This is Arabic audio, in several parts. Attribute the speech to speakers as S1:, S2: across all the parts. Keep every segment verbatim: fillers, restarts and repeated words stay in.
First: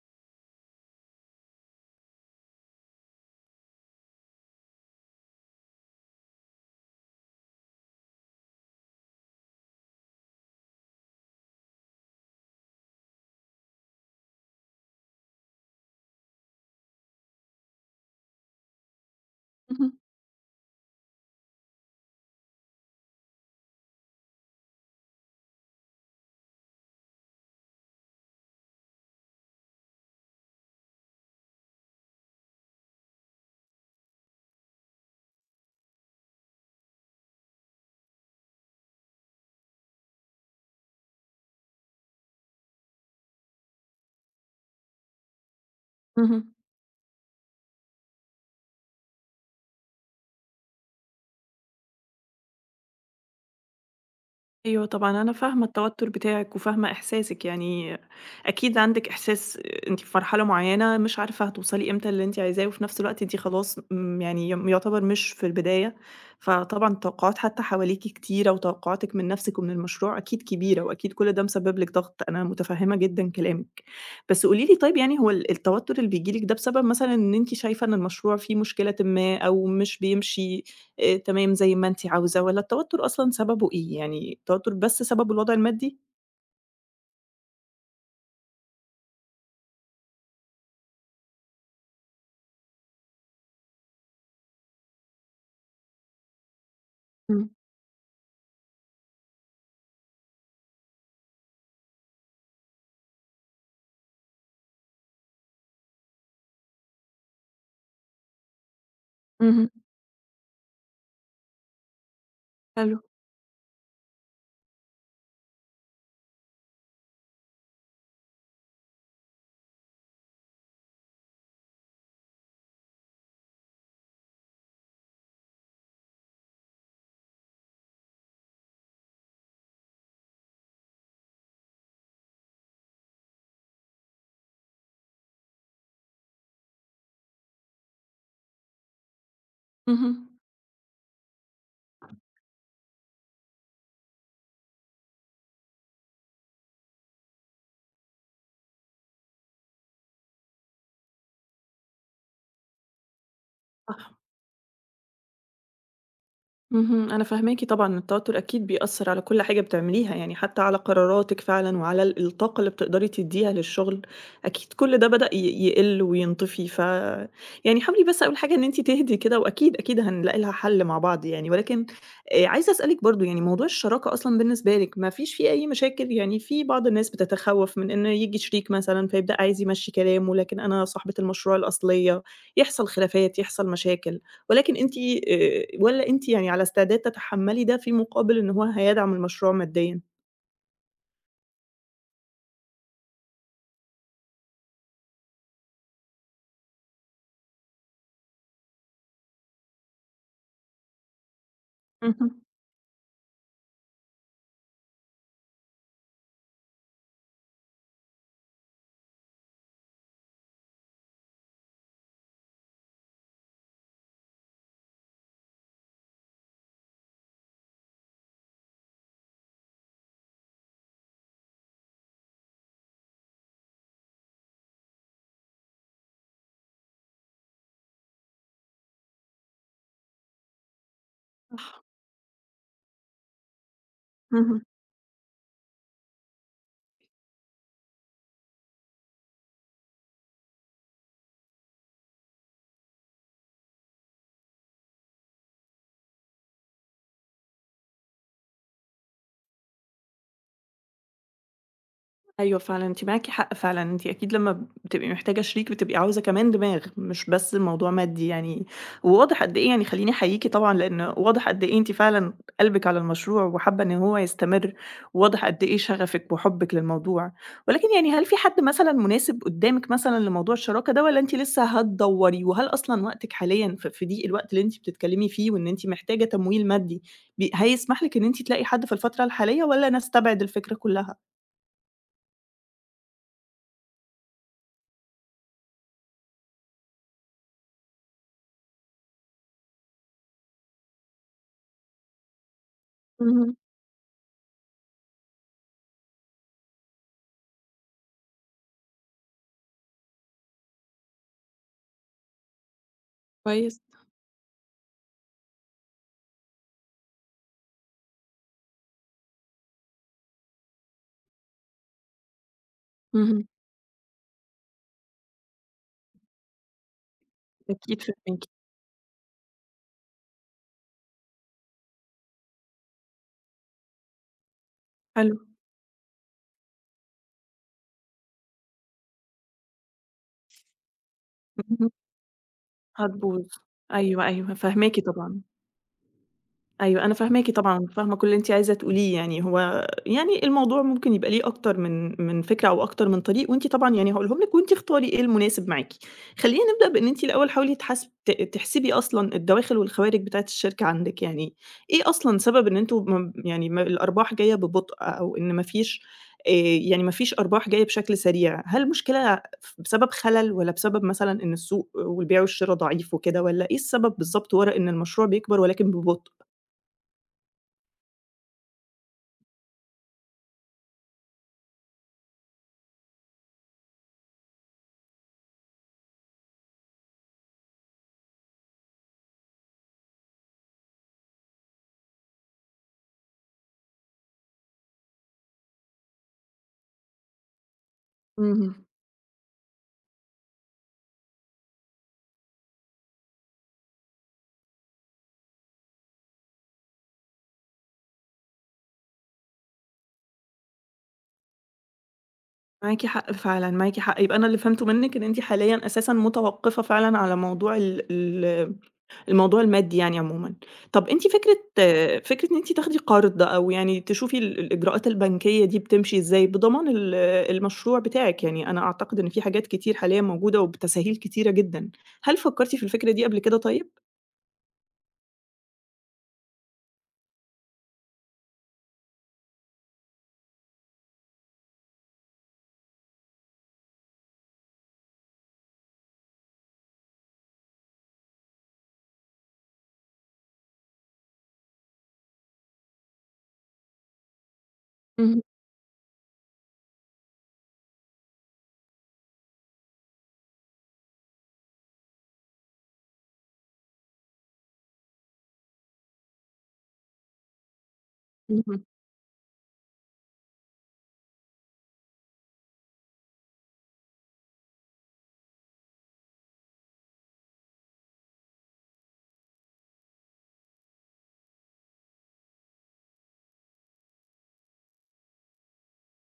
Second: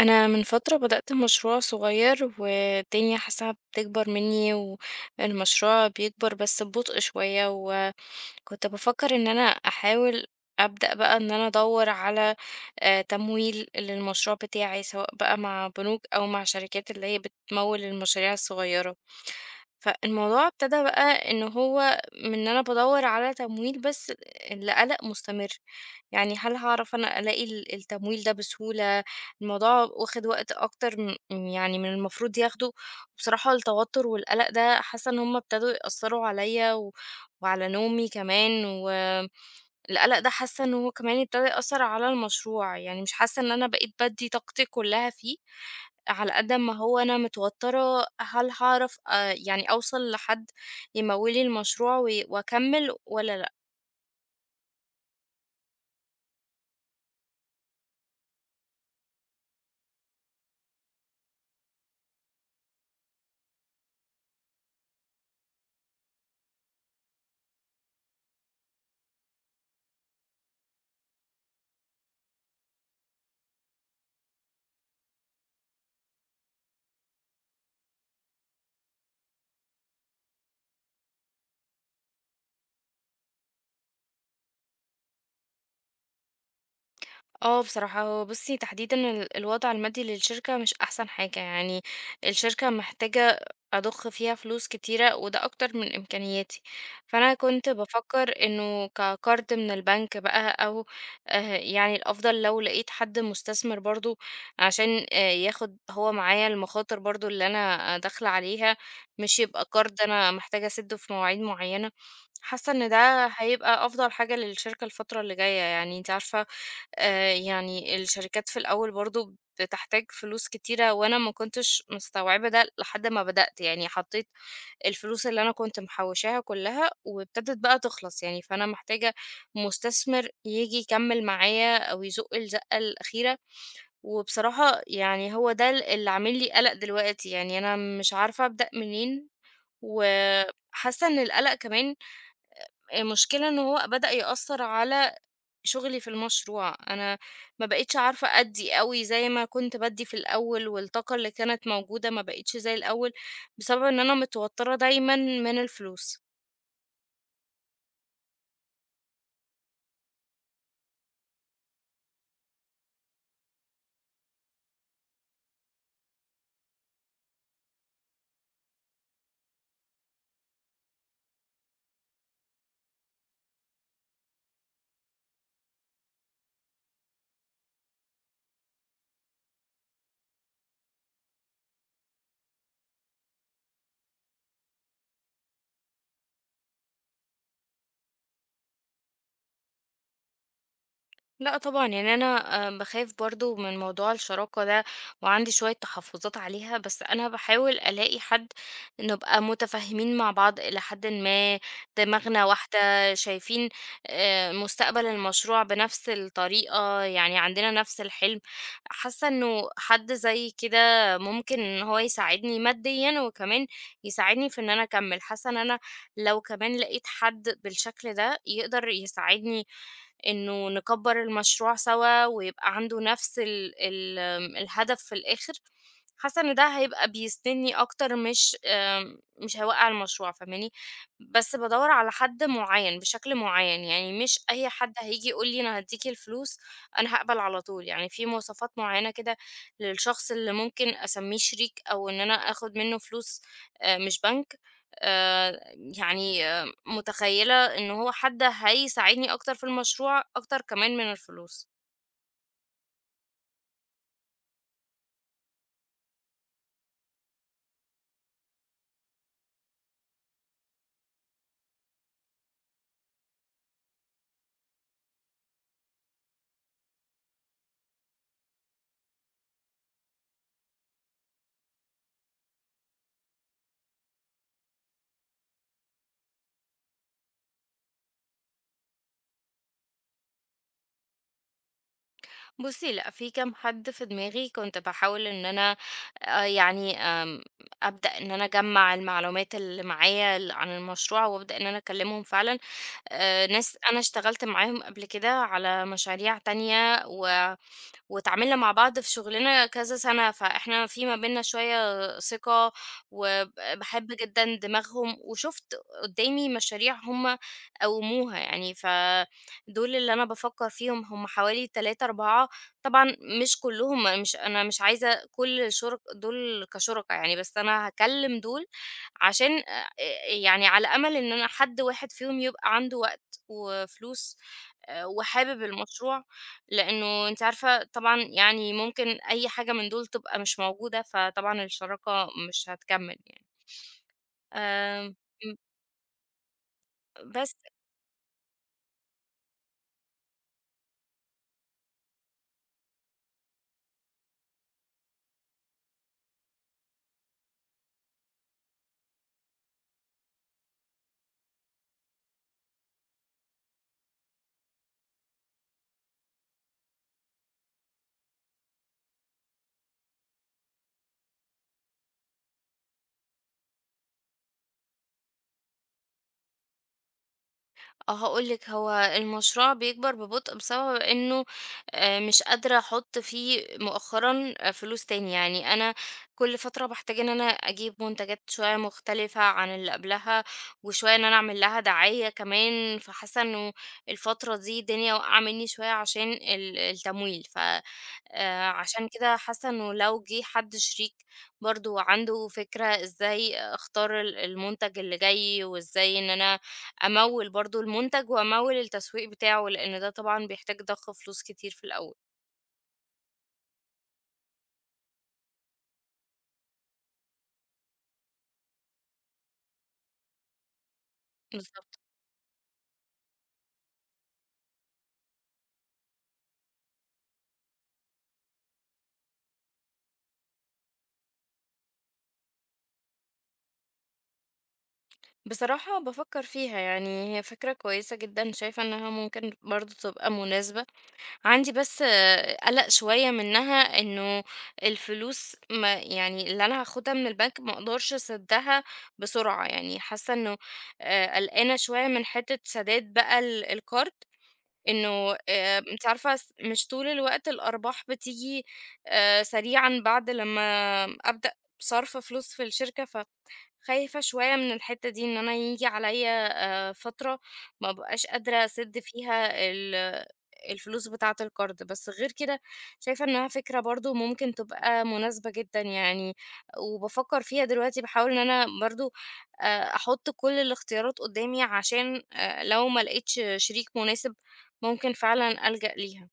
S1: أنا من فترة بدأت مشروع صغير، والدنيا حاساها بتكبر مني، والمشروع بيكبر بس ببطء شوية. وكنت بفكر إن أنا أحاول أبدأ بقى إن أنا أدور على آه، تمويل للمشروع بتاعي، سواء بقى مع بنوك أو مع شركات اللي هي بتمول المشاريع الصغيرة.
S2: اهم،
S1: فالموضوع ابتدى بقى إن هو من إن أنا بدور على تمويل بس لقلق مستمر. يعني هل هعرف أنا ألاقي ال- التمويل ده بسهولة؟ الموضوع واخد وقت أكتر م يعني من المفروض ياخده، وبصراحة التوتر والقلق ده حاسة إن هُم ابتدوا يأثّروا عليَّ و وعلى نومي كمان، والقلق ده حاسة إن هو كمان ابتدى يأثّر على المشروع. يعني مش حاسة إن أنا بقيت بادّي طاقتي كلّها فيه، على قد
S2: اهم.
S1: ما هو أنا متوترة. هل هاعرف آآ يعني أوصل لحد يموّل لي المشروع وي وأكمّل والّا لأ؟
S2: أيوه طبعًا، أنا فاهمة التوتُّر بتاعِك وفاهمة إحساسِك، يعني أكيد عندِك إحساس أنتِ في مرحلة معيّنة مش عارفة هتوصلي إمتى للي أنتِ عايزاه، وفي نفس الوقت أنتِ خلاص امم، يعني ي يُعتبر مش في البداية، فطبعًا التوقعات حتى حواليكِ كتيرة، وتوقعاتِك من نفسِك ومن المشروع أكيد كبيرة، وأكيد كل ده مسبب لِك ضغط، أنا متفهمة جدًا كلامِك. بس قولي لي طيب يعني هو ال التوتُّر اللي بييجي لِك ده بسبب مثلًا إن أنتِ شايفة إن المشروع فيه مشكلةٍ ما، أو مش بيمشي آآ تمام زي ما أنتِ عاوزة، والّا التوتر أصلًا سببه إيه؟ يعني التوتر بس سببه الوضع المادي؟
S1: آه بصراحة هو بُصّي تحديدًا ال الوضع المادي للشركة مش أحسن حاجة. يعني الشركة محتاجة أضخ فيها فلوس كتيرة، وده أكتر من إمكانياتي. فأنا
S2: إمم،
S1: كنت بافكّر إنه كقرض من البنك بقى، أو آآ يعني الأفضل لو لقيت حد مستثمر برضه، عشان آآ ياخد هو معايا المخاطر برضه اللي أنا داخلة عليها. مش يبقى
S2: اهم،
S1: قرض أنا محتاجة أسدّه في مواعيد معيّنة. حاسة إن
S2: حلو،
S1: ده هيبقى أفضل حاجة للشركة الفترة اللي جاية، يعني أنتِ عارفة. آآ، يعني الشركات في الأول برضه بتحتاج فلوس كتيرة، وأنا ما كنتش مستوعبة ده لحد ما بدأت. يعني حطيت الفلوس اللي أنا كنت محوشاها كلها، وابتدت بقى تخلص يعني. فأنا محتاجة مستثمر ييجي يكمل معايا، أو يزق الزقة الأخيرة. وبصراحة يعني هو ده ال اللي عامل لي قلق دلوقتي. يعني أنا مش عارفة أبدأ منين،
S2: اهم.
S1: وحاسة إن القلق كمان المشكلة إن هو بدأ يأثر على شغلي في المشروع. أنا ما بقيتش عارفة أدي أوي زي ما كنت بدي في الأول، والطاقة اللي كانت موجودة ما بقيتش زي الأول، بسبب إن أنا
S2: صح.
S1: متوترة دايما من الفلوس.
S2: اهم، أنا فاهماكِ طبعًا، التوتر أكيد بيأثّر على كل حاجة بتعمليها، يعني حتى على قراراتِك فعلًا وعلى ال الطاقة اللي بتقدري تدّيها للشغل، أكيد كل ده بدأ ي يقِل وينطفي، ف يعني حاولي بس أول حاجة إن أنتِ تهدي كده وأكيد، أكيد هنلاقي لها حل مع بعض يعني، ولكن آآ عايزة أسألِك برضه يعني موضوع الشراكة أصلًا بالنسبة لِك ما فيش فيه أي مشاكل؟ يعني في بعض الناس بتتخوّف من إن ييجي شريك مثلًا فيبدأ عايز يمشّي كلامه، لكن أنا صاحبة المشروع الأصلية، يحصل خلافات، يحصل مشاكل. ولكن أنتِ آآ والّا أنتِ يعني على استعداد تتحمّلي ده في مقابل إن هو هيدعم المشروع ماديًا؟
S1: لأ طبعًا، يعني أنا آآ باخاف برضه من موضوع الشراكة ده، وعندي شوية تحفظات عليها. بس أنا باحاول ألاقي حد نبقى متفاهمين مع بعض إلى حدٍ ما،
S2: اهم،
S1: دماغنا واحدة، شايفين آآ مستقبل المشروع بنفس الطريقة. يعني عندنا نفس الحلم. حاسة إنه حد زي كده ممكن إن هو يساعدني ماديًا، وكمان يساعدني في إن أنا أكمّل. حاسة إن أنا لو كمان لقيت حد بالشكل ده، يقدر يساعدني إنه نكبّر المشروع سوا، ويبقى عنده نفس ال ال آمم، الهدف في الآخر. حاسة إن ده هيبقى بيسندني أكتر، مش آمم، مش هيوقّع المشروع، فاهماني؟ بس
S2: صح،
S1: بادوّر على حد معيّن، بشكل معيّن. يعني مش
S2: اهم.
S1: أي حد هييجي يقول لي أنا هادّيكِ الفلوس أنا هاقبل على طول. يعني في مواصفات معيّنة كده للشخص اللي ممكن أسمّيه شريك، أو إن أنا آخُد منّه فلوس، آآ مش بنك. آآ يعني متخيلة إن هو حد هيساعدني أكتر في المشروع، أكتر كمان من الفلوس.
S2: أيوه فعلًا، أنتِ معاكِ حق فعلًا، أنتِ أكيد لمّا بتبقي محتاجة شريك بتبقي عاوزة كمان دماغ، مش بس الموضوع مادي يعني، وواضح قد إيه يعني خلّيني أحييكِ طبعًا لإن واضح قد إيه أنتِ فعلًا قلبِك على المشروع وحابة إن هو يستمر، وواضح قد إيه شغفِك وحُبِّك للموضوع، ولكن يعني هل في حد مثلًا مناسب قدّامِك مثلًا لموضوع الشراكة ده والّا أنتِ لسه هتدوّري؟ وهل أصلًا وقتِك حاليًا في في ضيق الوقت اللي أنتِ بتتكلمي فيه وإن أنتِ محتاجة تمويل مادي، بي هيسمح لِك إن أنتِ تلاقي حد في الفترة الحالية والّا نستبعد الفكرة كلّها؟
S1: بُصّي لأ، في كام حد في دماغي كنت باحاول إن أنا آآ يعني آمم أبدأ إن أنا أجمّع المعلومات اللي معايا ال عن المشروع، وأبدأ إن أنا أكلّمهم فعلًا. آآ ناس أنا اشتغلت معاهم قبل كده على مشاريع تانية، و واتعاملنا مع بعض في شغلنا كذا سنة، فإحنا في ما بيننا شوية ثقة،
S2: كويس،
S1: وبحب جدًا دماغهم. وشُفت قدّامي مشاريع هم قوموها يعني. فدول اللي أنا بافكّر فيهم هم حوالي تلاتة، أربعة. طبعًا
S2: اهم،
S1: مش كلّهم، مش أنا مش عايزة كل الشُرك دول كشُركا يعني، بس أنا
S2: أكيد
S1: هاكلّم
S2: فاهماكِ،
S1: دول، عشان آآ يعني على أمل إن أنا حد واحد فيهم يبقى عنده وقت وفلوس، آآ
S2: حلو،
S1: وحابب المشروع. لإنه أنتِ عارفة طبعًا يعني ممكن أي حاجة من دول تبقى مش موجودة، فطبعًا
S2: اهم،
S1: الشراكة مش هتكمّل يعني.
S2: هتبوظ، أيوه، أيوه، فاهماكِ
S1: آمم،
S2: طبعًا.
S1: م
S2: أيوه، أنا فاهماكِ
S1: بس
S2: طبعًا، فاهمة كل اللي أنتِ عايزة تقوليه يعني، هو يعني الموضوع ممكن يبقى ليه أكتر من من فكرة أو أكتر من طريق، وأنتِ طبعًا يعني هاقولهم لِك وأنتِ اختاري إيه المناسب معاكِ. خلّينا نبدأ بإن أنتِ الأول حاولي تحاس ت تحسبي أصلًا الدواخل والخوارج بتاعة الشركة عندِك، يعني إيه أصلًا سبب إن أنتم م يعني ما الأرباح جاية ببطء أو إن ما فيش آآ، يعني ما فيش أرباح جاية بشكل سريع؟ هل المشكلة ف بسبب خلل والّا بسبب مثلًا إن السوق والبيع والشرا ضعيف وكده والّا إيه السبب بالضبط ورا إن المشروع بيكبر ولكن ببطء؟
S1: آه، هاقول لِك هو المشروع بيكبر ببطء، بسبب إنه آآ، مش قادرة أحط فيه مؤخرًا آه، فلوس تاني. يعني أنا كل فترة باحتاج إن أنا أجيب منتجات شوية مختلفة عن اللي قبلها، وشوية إن أنا أعمل لها دعاية كمان. فحاسة إنه الفترة دي الدنيا واقعة مني شوية عشان ال التمويل، ف آآ،
S2: اهم.
S1: عشان كده حاسة إنه لو جه حد شريك برضه عنده فكرة إزاي أختار ال المنتج اللي جاي، وإزاي إن أنا أموِّل برضه المُنتَج وأموِّل التسويق بتاعه، لإن ده طبعًا بيحتاج ضخ فلوس كتير في الأول.
S2: معاكِ حق فعلًا، معاكِ حق. يبقى أنا اللي فهمته منِّك إن أنتِ حاليًا أساسًا متوقّفة فعلًا على موضوع ال ال الموضوع المادي يعني عمومًا. طَب أنتِ فكرة
S1: بالضبط.
S2: فكرة إن أنتِ تاخدي قرض أو يعني تشوفي ال الإجراءات البنكية دي بتمشي إزاي بضمان ال المشروع بتاعِك، يعني أنا أعتقد إن في حاجات كتير حاليًا موجودة وبتسهيل كتيرة جدًا. هل فكّرتِ في الفكرة دي قبل كده طيب؟
S1: بصراحة بافكّر فيها، يعني هي فكرة كويسة جدًا، شايفة إنها ممكن برضه تبقى مناسبة. عندي بس آه، قَلَق شوية منّها، إنه الفلوس ما يعني اللي أنا هاخدها من البنك ما أقدرش أسدّها بسرعة. يعني حاسّة إنه آآ قلقانة شوية من حتّة سداد بقى ال الكارد. إنه
S2: اهم،
S1: آآ أنتِ عارفة س مش طول الوقت الأرباح بتيجي آآ سريعًا بعد لمّا أبدأ صرف فلوس في الشركة. ف خايفة شوية من الحتّة دي، إن أنا ييجي عليَّ آآ فترة ما أبقاش قادرة
S2: اهم.
S1: أسِدّ فيها ال الفلوس بتاعة القرض. بس غير كده شايفة إنها فكرة برضه ممكن تبقى مناسبة جدًا يعني. وبافكّر فيها دلوقتي، باحاول إن أنا برضه آآ أحُطّ كل الاختيارات قدّامي، عشان آآ لو ما لقيتش شريك مناسب ممكن فعلًا ألجأ ليها.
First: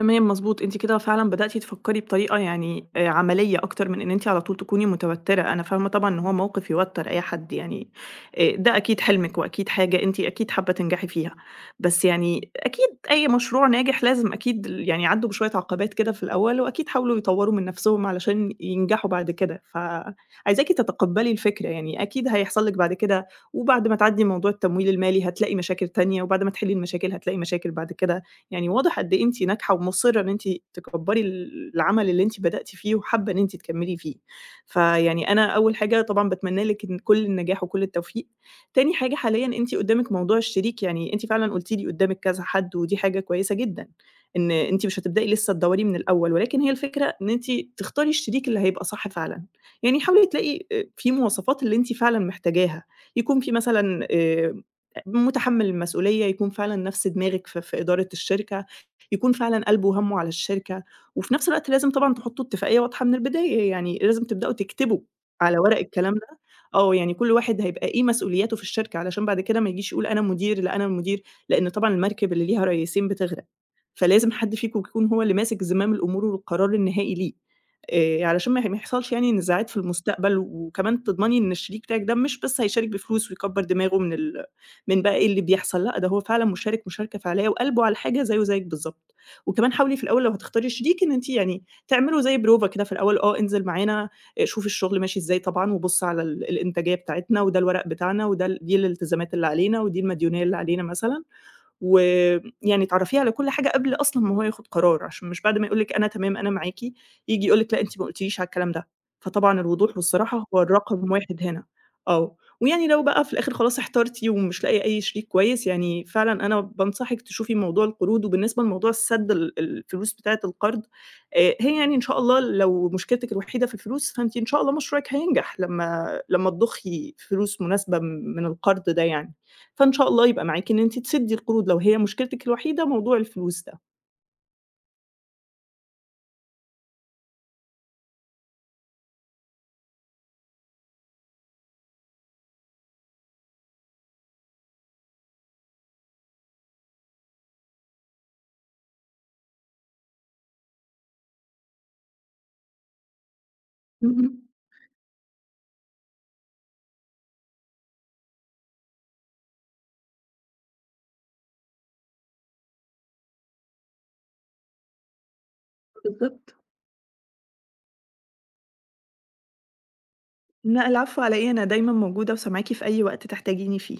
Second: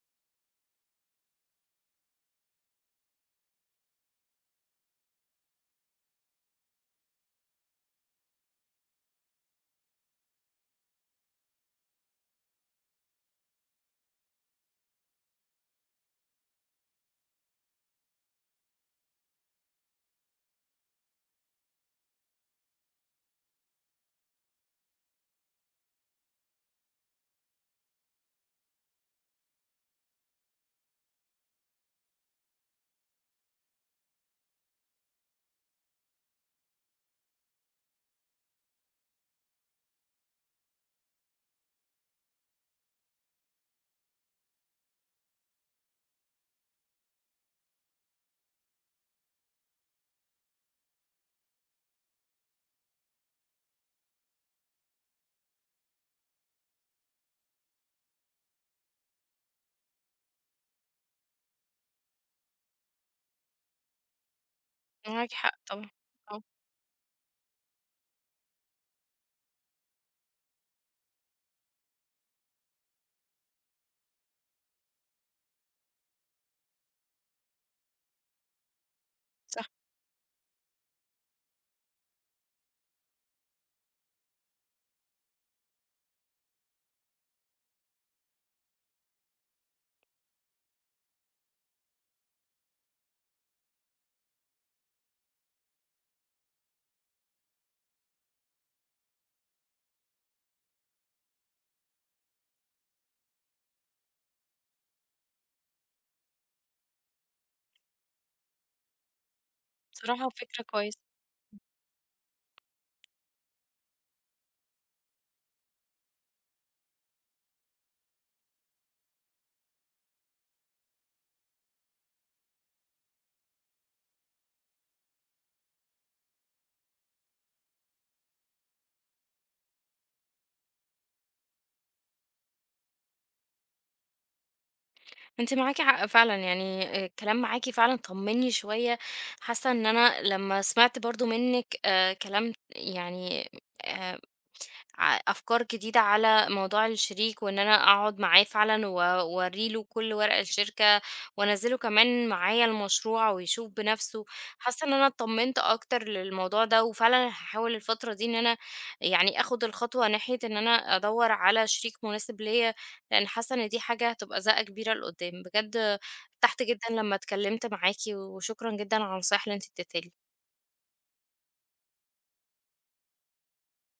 S2: تمام، مضبوط، أنتِ كده فعلًا بدأتِ تفكّري بطريقة يعني آآ عملية أكتر من إن أنتِ على طول تكوني متوتّرة، أنا فاهمة طبعًا إن هو موقف يوتّر أي حد يعني، آآ ده أكيد حلمِك وأكيد حاجة أنتِ أكيد حابة تنجحي فيها، بس يعني أكيد أي مشروع ناجح لازم أكيد ال يعني عدّوا بشوية عقبات كده في الأول وأكيد حاولوا يطوّروا من نَفْسهم علشان ينجحوا بعد كده، فعايزاكِ تتقبّلي الفكرة يعني أكيد هيحصل لِك بعد كده وبعد ما تعدّي موضوع التمويل المالي هتلاقي مشاكل تانية وبعد ما تحلّي المشاكل هتلاقي مشاكل بعد كده، يعني واضح قد إيه أنتِ ناجحة ومُصِّرة إن أنتِ تكبّري ال العمل اللي أنتِ بدأتِ فيه وحابة إن أنتِ تكمّلي فيه. فيعني أنا أول حاجة طبعًا باتمنى لِك إن كل النجاح وكل التوفيق. تاني حاجة حاليًا أنتِ قُدّامِك موضوع الشريك، يعني أنتِ فعلًا قُلتِ لي قُدّامِك كذا حد ودي حاجة كويسة جدًا، إن أنتِ مش هتبدئي لسه تدوّري من الأول، ولكن هي الفكرة إن أنتِ تختاري الشريك اللي هيبقى صح فعلًا. يعني حاولي تلاقي آآ في مواصفات اللي أنتِ فعلًا محتاجاها، يكون في مثلًا آآ متحمّل المسؤولية، يكون فعلًا نَفْس دماغِك في في إدارة الشركة، يكون فعلًا قلبه وهَمّه على الشركة، وفي نَفْس الوقت لازم طبعًا تحطّوا اتفاقية واضحة من البداية، يعني لازم تبدأوا تكتبوا
S1: معاك حق
S2: على ورق
S1: طبعًا،
S2: الكلام ده
S1: آه،
S2: آه، يعني كل واحد هيبقى إيه مسؤولياته في الشركة، علشان بعد كده ما يجيش يقول أنا مدير، لأ أنا المدير، لإن طبعًا المركب اللي ليها ريّسين بتغرق، فلازم حد فيكم يكون هو اللي ماسك زمام الأمور والقرار النهائي ليه، آآ علشان ما ي ما يحصلش يعني
S1: صح،
S2: نزاعات في المستقبل، وكمان تضمني إن الشريك بتاعِك ده مش بس هيشارك بفلوس ويكبّر دماغه من ال من بقى إيه اللي بيحصل، لأ ده هو فعلًا مشارك مشاركة فعلية وقلبه على الحاجة زيّه زيِّك بالضبط، وكمان حاولي في الأول لو هتختاري شريك إن أنتِ يعني تعملوا زي بروفة كده في الأول، آه انزل معانا آآ، شوف الشغل ماشي إزاي طبعًا، وبُص على ال الإنتاجية بتاعتنا، وده الورق بتاعنا، وده ال دي الالتزامات اللي علينا، ودي المديونية اللي علينا مثلًا. ويعني تعرّفيه على كل حاجة قبل أصلًا ما هو ياخُد قرار، عشان مش بعد ما يقول لِك أنا تمام، أنا معاكِ، ييجي يقول لِك لأ أنتِ ما قُلتيليش على الكلام ده، فطبعًا الوضوح
S1: بصراحة
S2: والصراحة هو
S1: فكرة كويسة.
S2: الرقم واحد هنا، آه، ويعني لو بقى في الآخِر خلاص احترتِ ومش لاقية أي شريك كويس، يعني فعلًا أنا بانصحِك تشوفي موضوع القروض، وبالنسبة لموضوع السَدّ ال الفلوس بتاعة القرض، آآ هي يعني إن شاء الله لو مشكلتِك الوحيدة في الفلوس، فأنتِ إن شاء الله مشروعِك هينجح لمّا لمّا تضخّي فلوس مناسبة من القرض ده يعني. فإن شاء الله يبقى معاكِ إن أنتِ تسدّي القروض، لو هي مشكلتِك الوحيدة موضوع الفلوس ده.
S1: أنتِ معاكِ حق فعلًا، يعني الكلام معاكِ فعلًا طمّني شوية. حاسة إن أنا لمّا سمعت برضه منِّك آآ كلام، يعني آآ ع أفكار جديدة على موضوع الشريك، وإن أنا أقعد معاه فعلًا وأورّي له كل ورق الشركة، وأنزّله كمان معايا المشروع ويشوف بنفسه.
S2: اهم،
S1: حاسة إن أنا اتطمنت أكتر للموضوع ده، وفعلًا هاحاول الفترة دي إن أنا يعني آخد الخطوة ناحية إن أنا أدوّر على شريك مناسب ليّا. لإن حاسة إن دي حاجة هتبقى زقة كبيرة لقدّام، بجد
S2: بالضبط.
S1: ارتحت جدًا لمّا اتكلمت معاكِ، وشكرًا جدًا على النصايح اللي أنتِ اديتها لي.
S2: لأ العفو على إيه، أنا دايمًا موجودة وسامعاكِ في أي وقت تحتاجيني فيه.